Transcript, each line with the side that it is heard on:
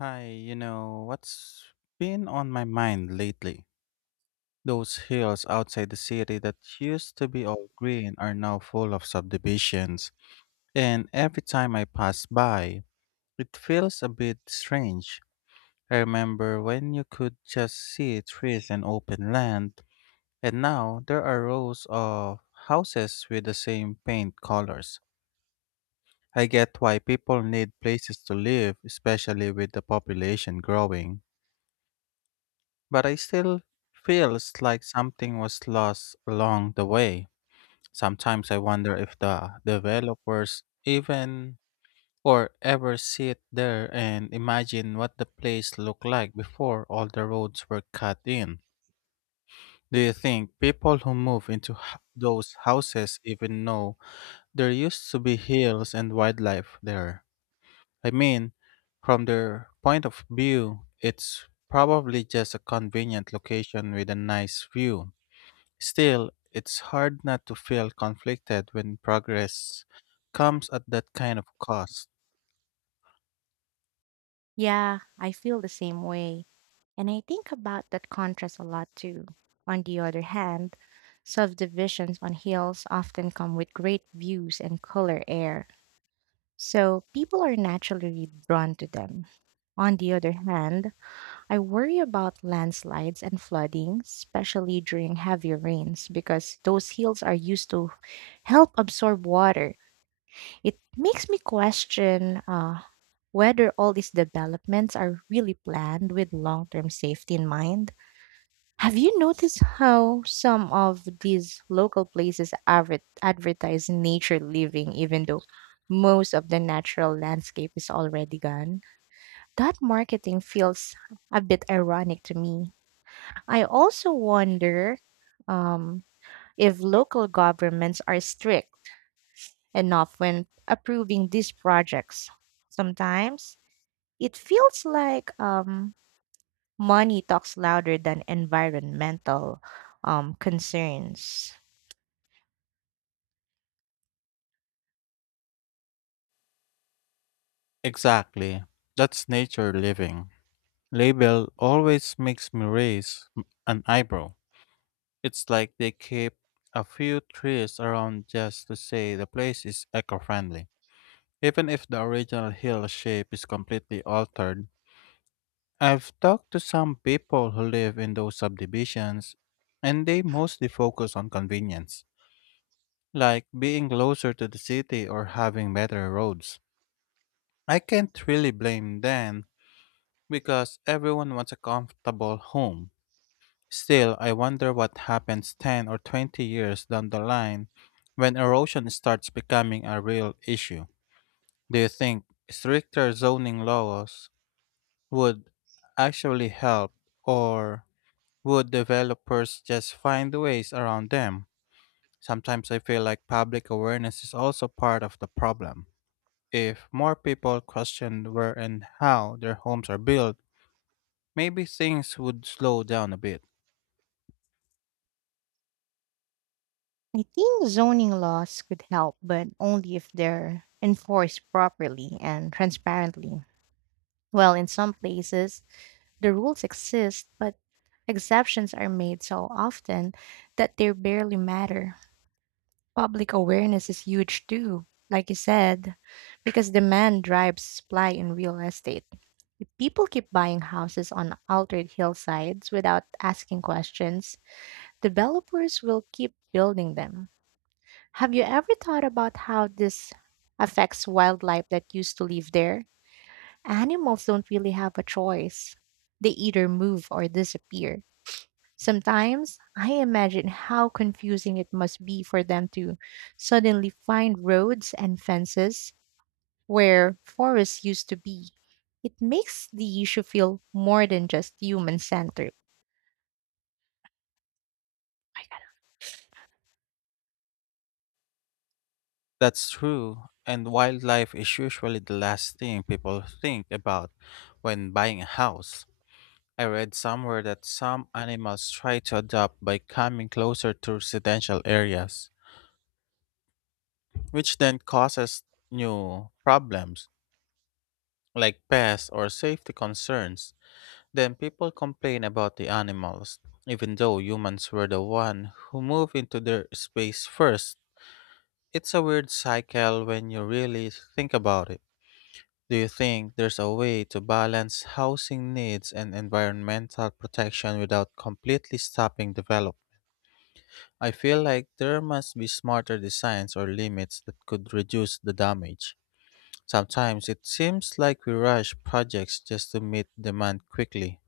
left: Hi, you know, what's been on my mind lately? Those hills outside the city that used to be all green are now full of subdivisions, and every time I pass by, it feels a bit strange. I remember when you could just see trees and open land, and now there are rows of houses with the same paint colors. I get why people need places to live, especially with the population growing, but I still feels like something was lost along the way. Sometimes I wonder if the developers even or ever sit there and imagine what the place looked like before all the roads were cut in. Do you think people who move into those houses even know there used to be hills and wildlife there? I mean, from their point of view, it's probably just a convenient location with a nice view. Still, it's hard not to feel conflicted when progress comes at that kind of cost.
right: Yeah, I feel the same way. And I think about that contrast a lot too. On the other hand, subdivisions on hills often come with great views and cooler air, so people are naturally drawn to them. On the other hand, I worry about landslides and flooding, especially during heavy rains, because those hills are used to help absorb water. It makes me question, whether all these developments are really planned with long term safety in mind. Have you noticed how some of these local places advertise nature living, even though most of the natural landscape is already gone? That marketing feels a bit ironic to me. I also wonder, um, if local governments are strict enough when approving these projects. Sometimes it feels like, money talks louder than environmental, concerns.
left: Exactly. That's nature living. Label always makes me raise an eyebrow. It's like they keep a few trees around just to say the place is eco friendly, even if the original hill shape is completely altered. I've talked to some people who live in those subdivisions, and they mostly focus on convenience, like being closer to the city or having better roads. I can't really blame them because everyone wants a comfortable home. Still, I wonder what happens 10 or 20 years down the line when erosion starts becoming a real issue. Do you think stricter zoning laws would actually help, or would developers just find ways around them? Sometimes I feel like public awareness is also part of the problem. If more people questioned where and how their homes are built, maybe things would slow down a bit.
right: I think zoning laws could help, but only if they're enforced properly and transparently. Well, in some places, the rules exist, but exceptions are made so often that they barely matter. Public awareness is huge too, like you said, because demand drives supply in real estate. If people keep buying houses on altered hillsides without asking questions, developers will keep building them. Have you ever thought about how this affects wildlife that used to live there? Animals don't really have a choice. They either move or disappear. Sometimes I imagine how confusing it must be for them to suddenly find roads and fences where forests used to be. It makes the issue feel more than just human centered.
left: That's true, and wildlife is usually the last thing people think about when buying a house. I read somewhere that some animals try to adapt by coming closer to residential areas, which then causes new problems like pests or safety concerns. Then people complain about the animals, even though humans were the one who moved into their space first. It's a weird cycle when you really think about it. Do you think there's a way to balance housing needs and environmental protection without completely stopping development? I feel like there must be smarter designs or limits that could reduce the damage. Sometimes it seems like we rush projects just to meet demand quickly.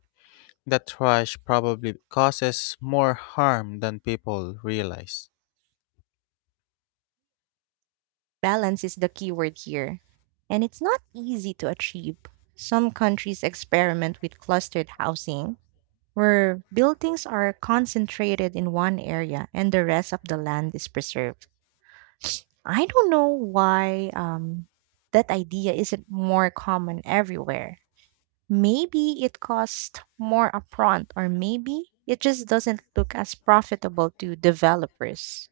left: That rush probably causes more harm than people realize.
right: Balance is the key word here, and it's not easy to achieve. Some countries experiment with clustered housing, where buildings are concentrated in one area and the rest of the land is preserved. I don't know why, that idea isn't more common everywhere. Maybe it costs more upfront, or maybe it just doesn't look as profitable to developers.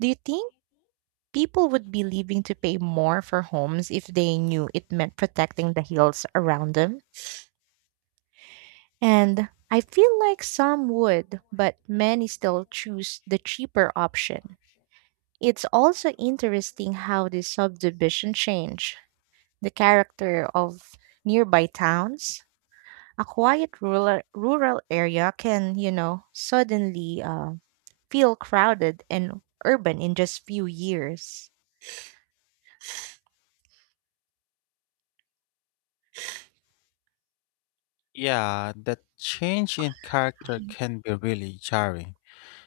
right: Do you think people would be leaving to pay more for homes if they knew it meant protecting the hills around them? And I feel like some would, but many still choose the cheaper option. It's also interesting how the subdivision change. The character of nearby towns. A quiet rural area can, you know, suddenly feel crowded and urban in just few years.
left: Yeah, that change in character can be really jarring,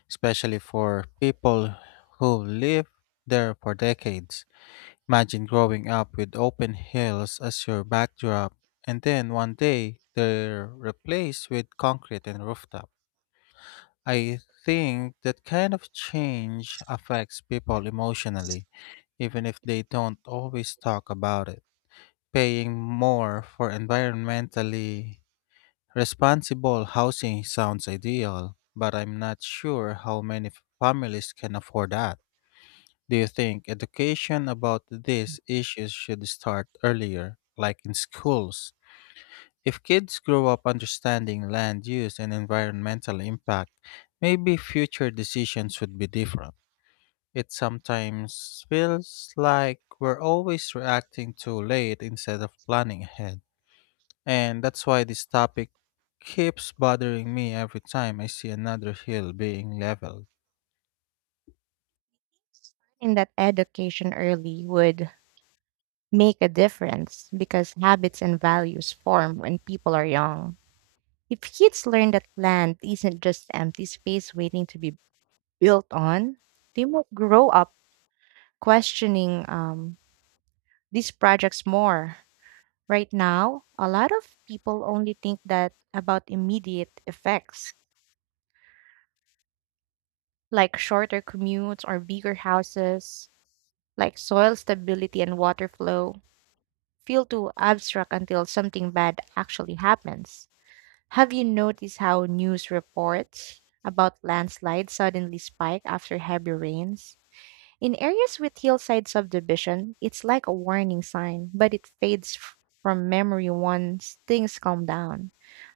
left: especially for people who live there for decades. Imagine growing up with open hills as your backdrop, and then one day they're replaced with concrete and rooftop. I think that kind of change affects people emotionally, even if they don't always talk about it. Paying more for environmentally responsible housing sounds ideal, but I'm not sure how many families can afford that. Do you think education about these issues should start earlier, like in schools? If kids grow up understanding land use and environmental impact, maybe future decisions would be different. It sometimes feels like we're always reacting too late instead of planning ahead. And that's why this topic keeps bothering me every time I see another hill being leveled.
right: I that education early would make a difference because habits and values form when people are young. If kids learn that land isn't just empty space waiting to be built on, they might grow up questioning, these projects more. Right now, a lot of people only think that about immediate effects, like shorter commutes or bigger houses, like soil stability and water flow, feel too abstract until something bad actually happens. Have you noticed how news reports about landslides suddenly spike after heavy rains? In areas with hillside subdivision, it's like a warning sign, but it fades from memory once things calm down.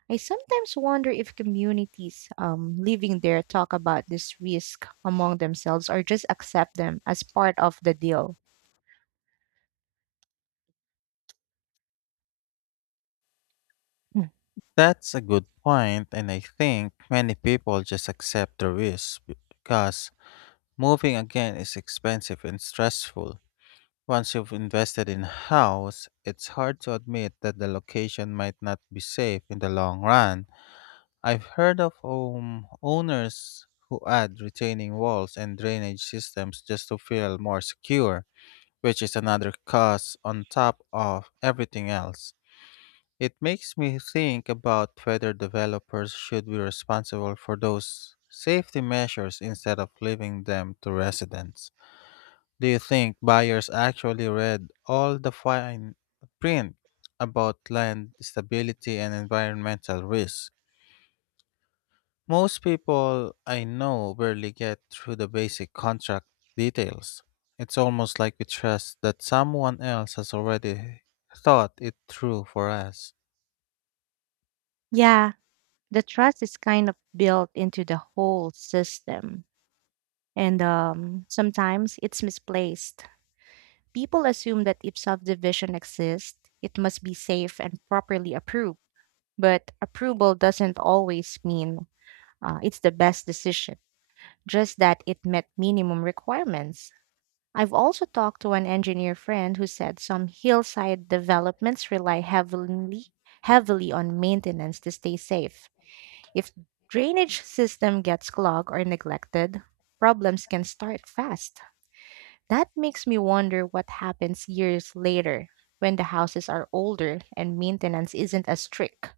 right: I sometimes wonder if communities, living there talk about this risk among themselves or just accept them as part of the deal. Mm.
left: That's a good point, and I think many people just accept the risk because moving again is expensive and stressful. Once you've invested in a house, it's hard to admit that the location might not be safe in the long run. I've heard of home owners who add retaining walls and drainage systems just to feel more secure, which is another cost on top of everything else. It makes me think about whether developers should be responsible for those safety measures instead of leaving them to residents. Do you think buyers actually read all the fine print about land stability and environmental risks? Most people I know barely get through the basic contract details. It's almost like we trust that someone else has already thought it through for us.
right: Yeah, the trust is kind of built into the whole system. And, sometimes it's misplaced. People assume that if subdivision exists, it must be safe and properly approved. But approval doesn't always mean, it's the best decision, just that it met minimum requirements. I've also talked to an engineer friend who said some hillside developments rely heavily on maintenance to stay safe. If drainage system gets clogged or neglected, problems can start fast. That makes me wonder what happens years later when the houses are older and maintenance isn't as strict.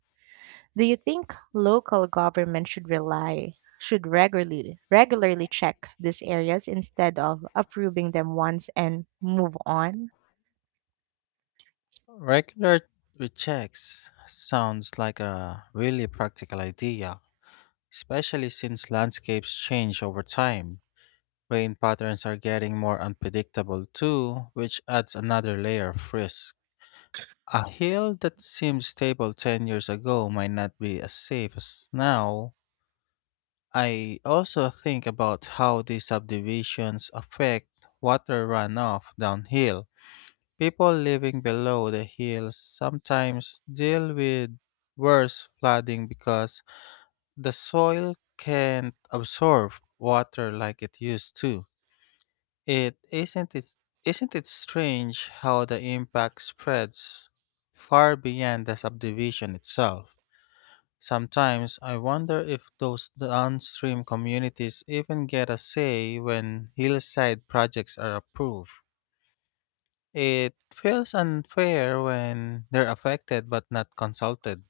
right: Do you think local government should regularly check these areas instead of approving them once and move on?
left: Regular rechecks sounds like a really practical idea, especially since landscapes change over time. Rain patterns are getting more unpredictable too, which adds another layer of risk. A hill that seemed stable 10 years ago might not be as safe as now. I also think about how these subdivisions affect water runoff downhill. People living below the hills sometimes deal with worse flooding because the soil can't absorb water like it used to. It isn't it isn't it strange how the impact spreads far beyond the subdivision itself? Sometimes I wonder if those downstream communities even get a say when hillside projects are approved. It feels unfair when they're affected but not consulted.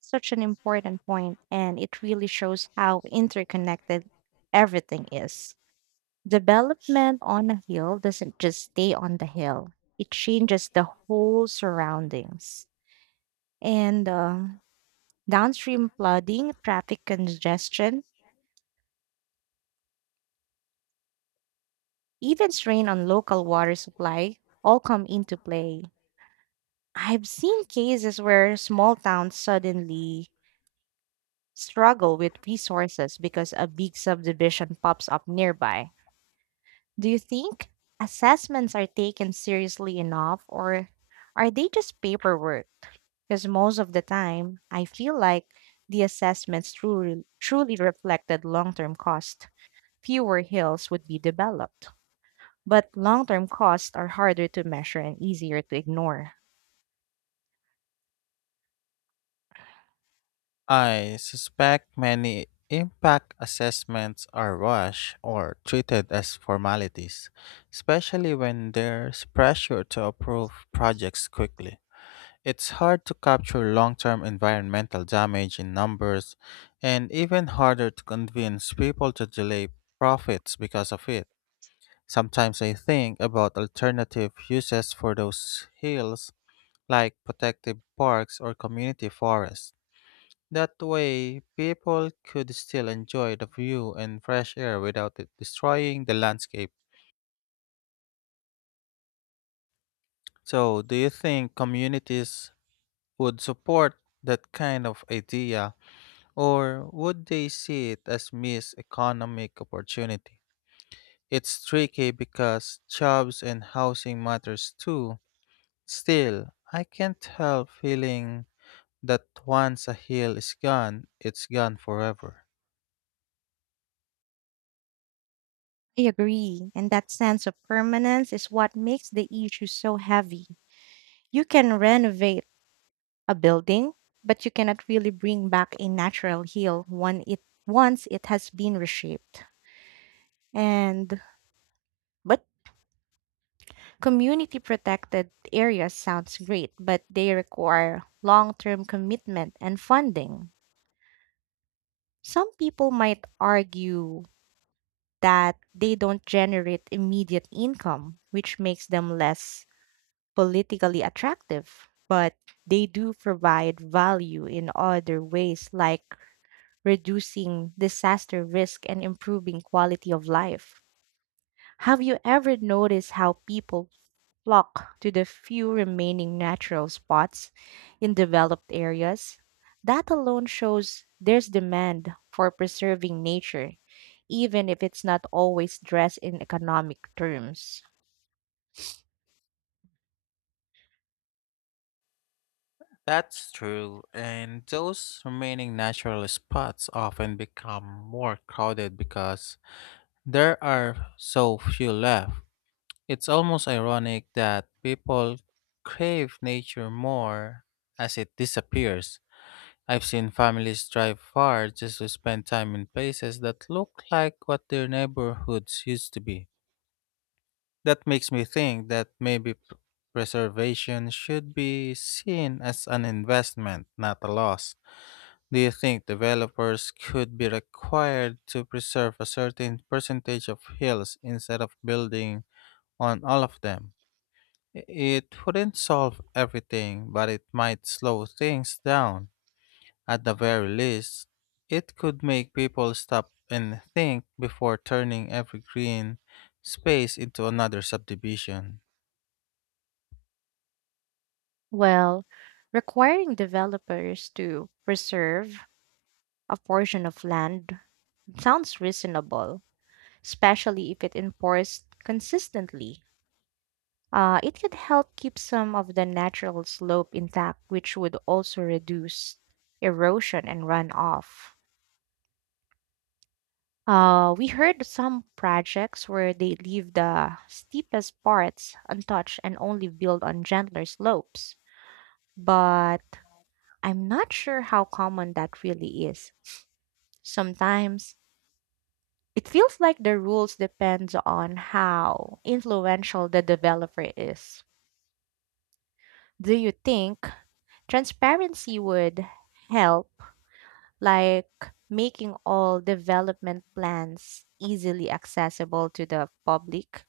right: Such an important point, and it really shows how interconnected everything is. Development on a hill doesn't just stay on the hill, it changes the whole surroundings. And, downstream flooding, traffic congestion, even strain on local water supply all come into play. I've seen cases where small towns suddenly struggle with resources because a big subdivision pops up nearby. Do you think assessments are taken seriously enough or are they just paperwork? Because most of the time, I feel like the assessments truly, truly reflected long term cost. Fewer hills would be developed. But long term costs are harder to measure and easier to ignore.
left: I suspect many impact assessments are rushed or treated as formalities, especially when there's pressure to approve projects quickly. It's hard to capture long term environmental damage in numbers, and even harder to convince people to delay profits because of it. Sometimes I think about alternative uses for those hills, like protective parks or community forests. That way, people could still enjoy the view and fresh air without it destroying the landscape. So, do you think communities would support that kind of idea, or would they see it as missed economic opportunity? It's tricky because jobs and housing matters too. Still, I can't help feeling that once a hill is gone, it's gone forever.
right: I agree. And that sense of permanence is what makes the issue so heavy. You can renovate a building, but you cannot really bring back a natural heel when it once it has been reshaped. And but community protected areas sounds great, but they require long-term commitment and funding. Some people might argue that they don't generate immediate income, which makes them less politically attractive. But they do provide value in other ways, like reducing disaster risk and improving quality of life. Have you ever noticed how people flock to the few remaining natural spots in developed areas, that alone shows there's demand for preserving nature, even if it's not always dressed in economic terms.
left: That's true, and those remaining natural spots often become more crowded because there are so few left. It's almost ironic that people crave nature more as it disappears. I've seen families drive far just to spend time in places that look like what their neighborhoods used to be. That makes me think that maybe preservation should be seen as an investment, not a loss. Do you think developers could be required to preserve a certain percentage of hills instead of building on all of them? It wouldn't solve everything, but it might slow things down. At the very least, it could make people stop and think before turning every green space into another subdivision.
right: Well, requiring developers to preserve a portion of land sounds reasonable, especially if it enforced consistently. It could help keep some of the natural slope intact, which would also reduce erosion and runoff. We heard some projects where they leave the steepest parts untouched and only build on gentler slopes, but I'm not sure how common that really is. Sometimes it feels like the rules depends on how influential the developer is. Do you think transparency would help, like making all development plans easily accessible to the public.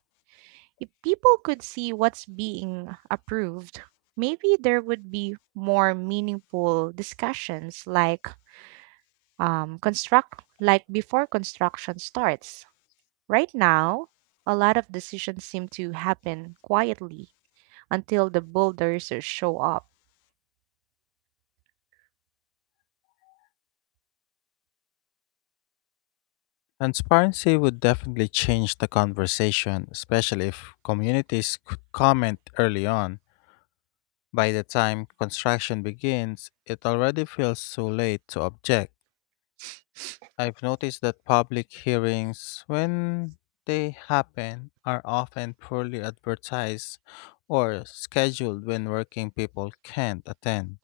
right: If people could see what's being approved, maybe there would be more meaningful discussions like, construct like before construction starts. Right now, a lot of decisions seem to happen quietly until the bulldozers show up.
left: Transparency would definitely change the conversation, especially if communities could comment early on. By the time construction begins, it already feels too late to object. I've noticed that public hearings, when they happen, are often poorly advertised or scheduled when working people can't attend.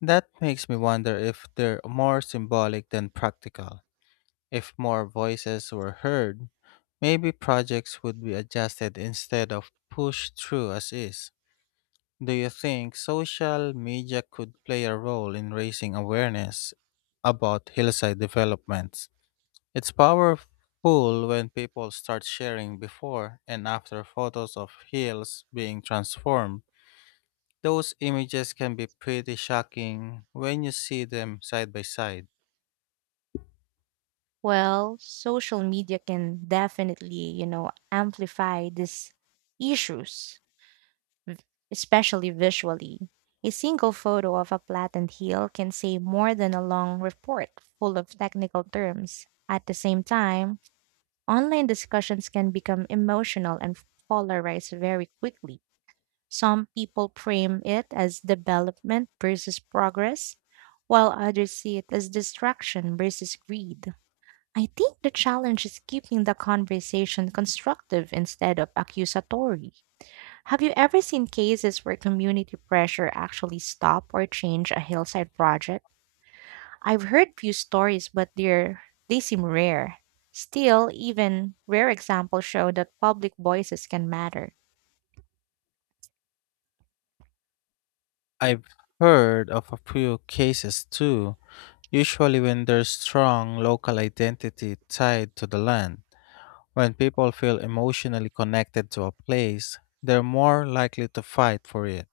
left: That makes me wonder if they're more symbolic than practical. If more voices were heard, maybe projects would be adjusted instead of pushed through as is. Do you think social media could play a role in raising awareness about hillside developments? It's powerful when people start sharing before and after photos of hills being transformed. Those images can be pretty shocking when you see them side by side.
right: Well, social media can definitely, you know, amplify these issues, especially visually. A single photo of a flattened heel can say more than a long report full of technical terms. At the same time, online discussions can become emotional and polarized very quickly. Some people frame it as development versus progress, while others see it as distraction versus greed. I think the challenge is keeping the conversation constructive instead of accusatory. Have you ever seen cases where community pressure actually stopped or changed a hillside project? I've heard few stories, but they seem rare. Still, even rare examples show that public voices can matter.
left: I've heard of a few cases too, usually when there's strong local identity tied to the land. When people feel emotionally connected to a place, they're more likely to fight for it.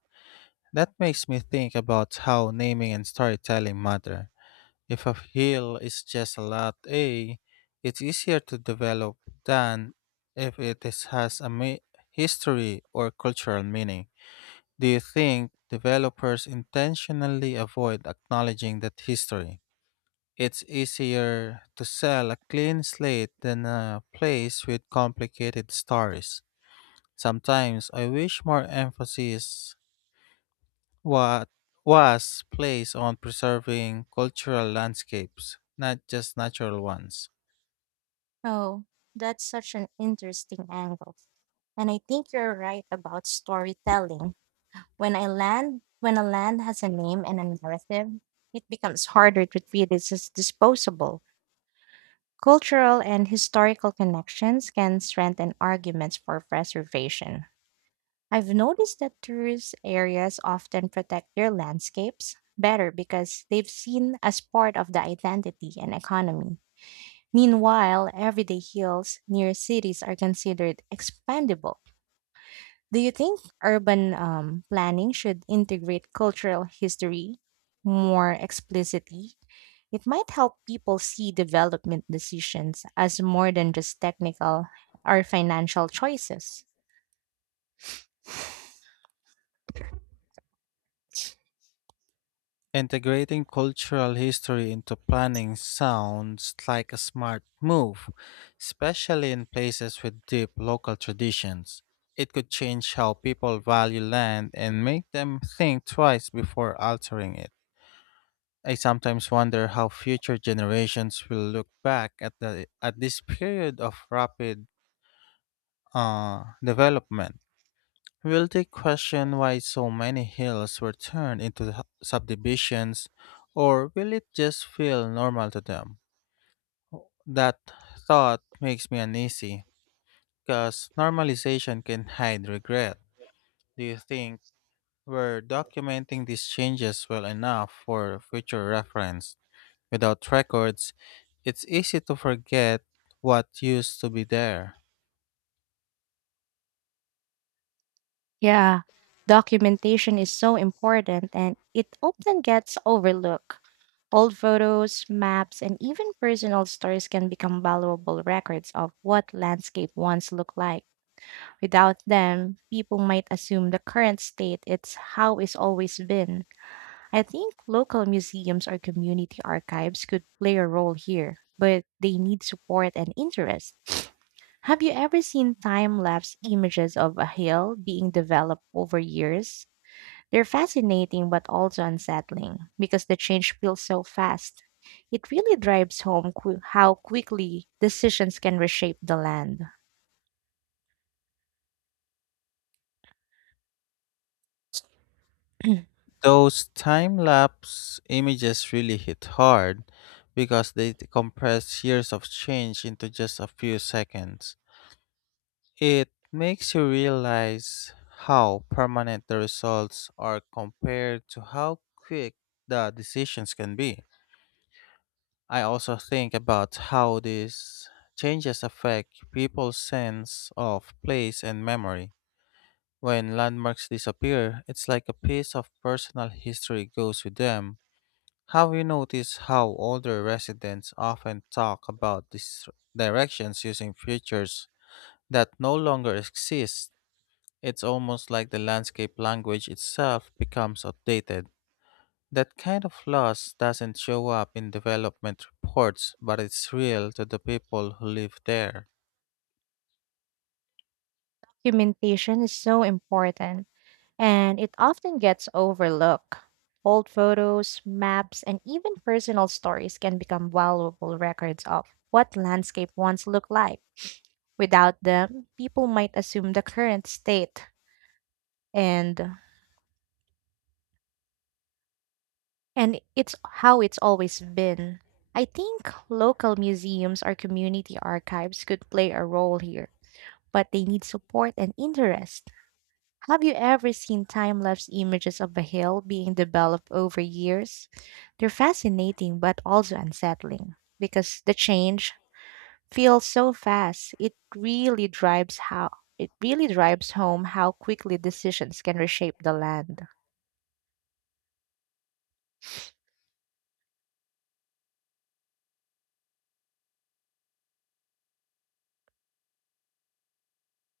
left: That makes me think about how naming and storytelling matter. If a hill is just a lot A, it's easier to develop than if it is, has a history or cultural meaning. Do you think developers intentionally avoid acknowledging that history? It's easier to sell a clean slate than a place with complicated stories. Sometimes I wish more emphasis what was placed on preserving cultural landscapes, not just natural ones.
right: Oh, that's such an interesting angle. And I think you're right about storytelling. When a land has a name and a narrative, it becomes harder to treat it as disposable. Cultural and historical connections can strengthen arguments for preservation. I've noticed that tourist areas often protect their landscapes better because they've seen as part of the identity and economy. Meanwhile, everyday hills near cities are considered expandable. Do you think urban, planning should integrate cultural history more explicitly? It might help people see development decisions as more than just technical or financial choices.
left: Integrating cultural history into planning sounds like a smart move, especially in places with deep local traditions. It could change how people value land and make them think twice before altering it. I sometimes wonder how future generations will look back at the at this period of rapid development. Will they question why so many hills were turned into subdivisions, or will it just feel normal to them? That thought makes me uneasy, because normalization can hide regret. Do you think we're documenting these changes well enough for future reference? Without records, it's easy to forget what used to be there.
right: Yeah, documentation is so important and it often gets overlooked. Old photos, maps, and even personal stories can become valuable records of what landscape once looked like. Without them, people might assume the current state it's how it's always been. I think local museums or community archives could play a role here, but they need support and interest. Have you ever seen time lapse images of a hill being developed over years? They're fascinating but also unsettling because the change feels so fast. It really drives home how quickly decisions can reshape the land.
left: Those time lapse images really hit hard because they compress years of change into just a few seconds. It makes you realize how permanent the results are compared to how quick the decisions can be. I also think about how these changes affect people's sense of place and memory. When landmarks disappear, it's like a piece of personal history goes with them. Have you noticed how older residents often talk about these directions using features that no longer exist? It's almost like the landscape language itself becomes outdated. That kind of loss doesn't show up in development reports, but it's real to the people who live there.
right: Documentation is so important and it often gets overlooked. Old photos, maps, and even personal stories can become valuable records of what landscape once looked like. Without them, people might assume the current state and and it's how it's always been. I think local museums or community archives could play a role here, but they need support and interest. Have you ever seen time lapse images of a hill being developed over years? They're fascinating but also unsettling because the change feels so fast. It really drives home how quickly decisions can reshape the land.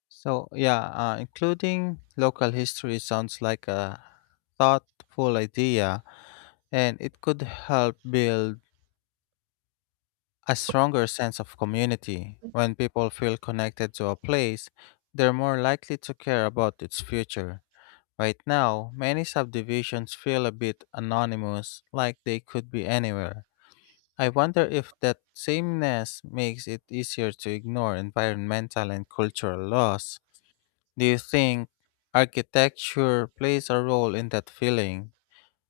left: So, yeah, including local history sounds like a thoughtful idea, and it could help build a stronger sense of community. When people feel connected to a place, they're more likely to care about its future. Right now, many subdivisions feel a bit anonymous, like they could be anywhere. I wonder if that sameness makes it easier to ignore environmental and cultural laws. Do you think architecture plays a role in that feeling?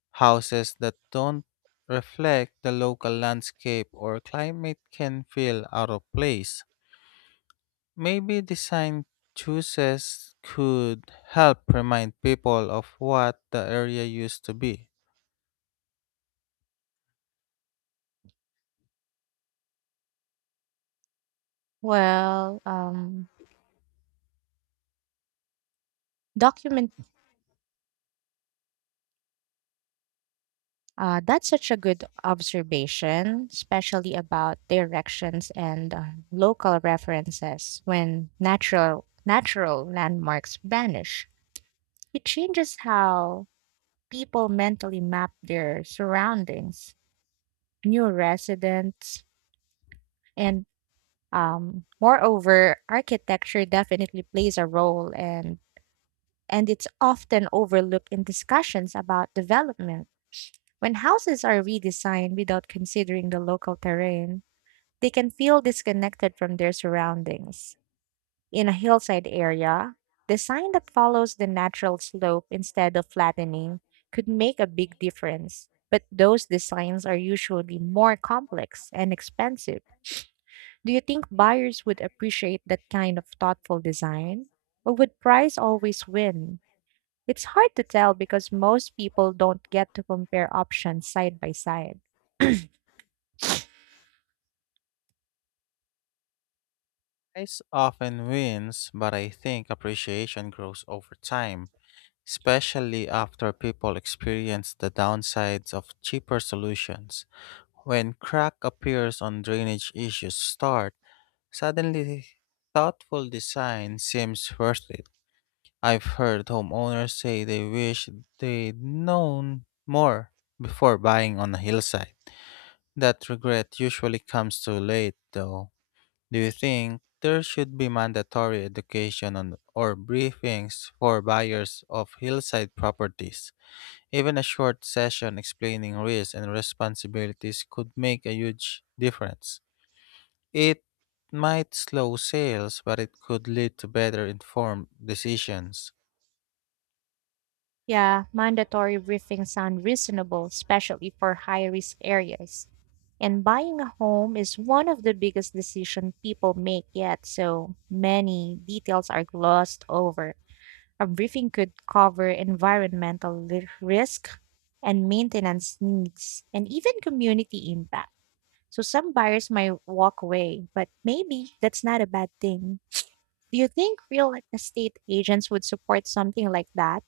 left: Houses that don't reflect the local landscape or climate can feel out of place. Maybe design choices could help remind people of what the area used to be.
right: Well, document That's such a good observation, especially about directions and, local references when natural landmarks vanish. It changes how people mentally map their surroundings, new residents, and, moreover, architecture definitely plays a role and it's often overlooked in discussions about development. When houses are redesigned without considering the local terrain, they can feel disconnected from their surroundings. In a hillside area, design that follows the natural slope instead of flattening could make a big difference. But those designs are usually more complex and expensive. Do you think buyers would appreciate that kind of thoughtful design? Or would price always win? It's hard to tell because most people don't get to compare options side by side.
left: Price often wins, but I think appreciation grows over time, especially after people experience the downsides of cheaper solutions. When crack appears on drainage issues start, suddenly, thoughtful design seems worth it. I've heard homeowners say they wish they'd known more before buying on a hillside. That regret usually comes too late, though. Do you think there should be mandatory education on, or briefings for buyers of hillside properties? Even a short session explaining risks and responsibilities could make a huge difference. It might slow sales, but it could lead to better informed decisions.
right: Yeah, mandatory briefings sound reasonable, especially for high risk areas. And buying a home is one of the biggest decisions people make yet, so many details are glossed over. A briefing could cover environmental risk and maintenance needs, and even community impact. So some buyers might walk away, but maybe that's not a bad thing. Do you think real estate agents would support something like that?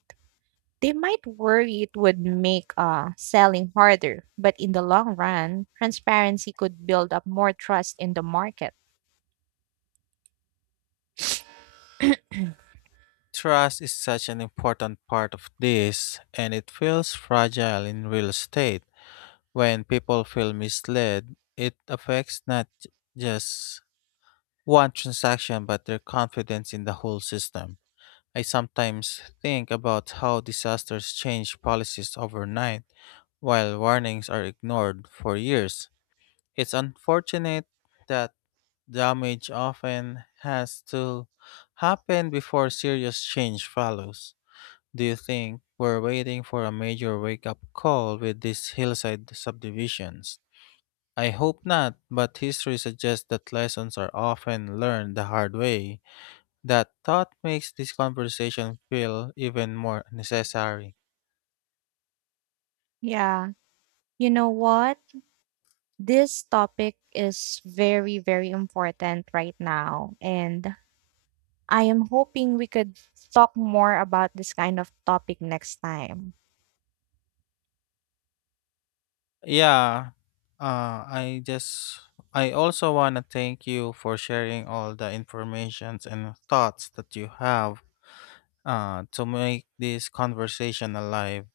right: They might worry it would make, selling harder, but in the long run, transparency could build up more trust in the market.
left: Trust is such an important part of this, and it feels fragile in real estate. When people feel misled, it affects not just one transaction but their confidence in the whole system. I sometimes think about how disasters change policies overnight while warnings are ignored for years. It's unfortunate that damage often has to happen before serious change follows. Do you think we're waiting for a major wake up call with these hillside subdivisions? I hope not, but history suggests that lessons are often learned the hard way. That thought makes this conversation feel even more necessary.
right: Yeah. You know what? This topic is very, very important right now. And I am hoping we could talk more about this kind of topic next time.
left: Yeah. Uh, I just I also want to thank you for sharing all the informations and thoughts that you have to make this conversation alive.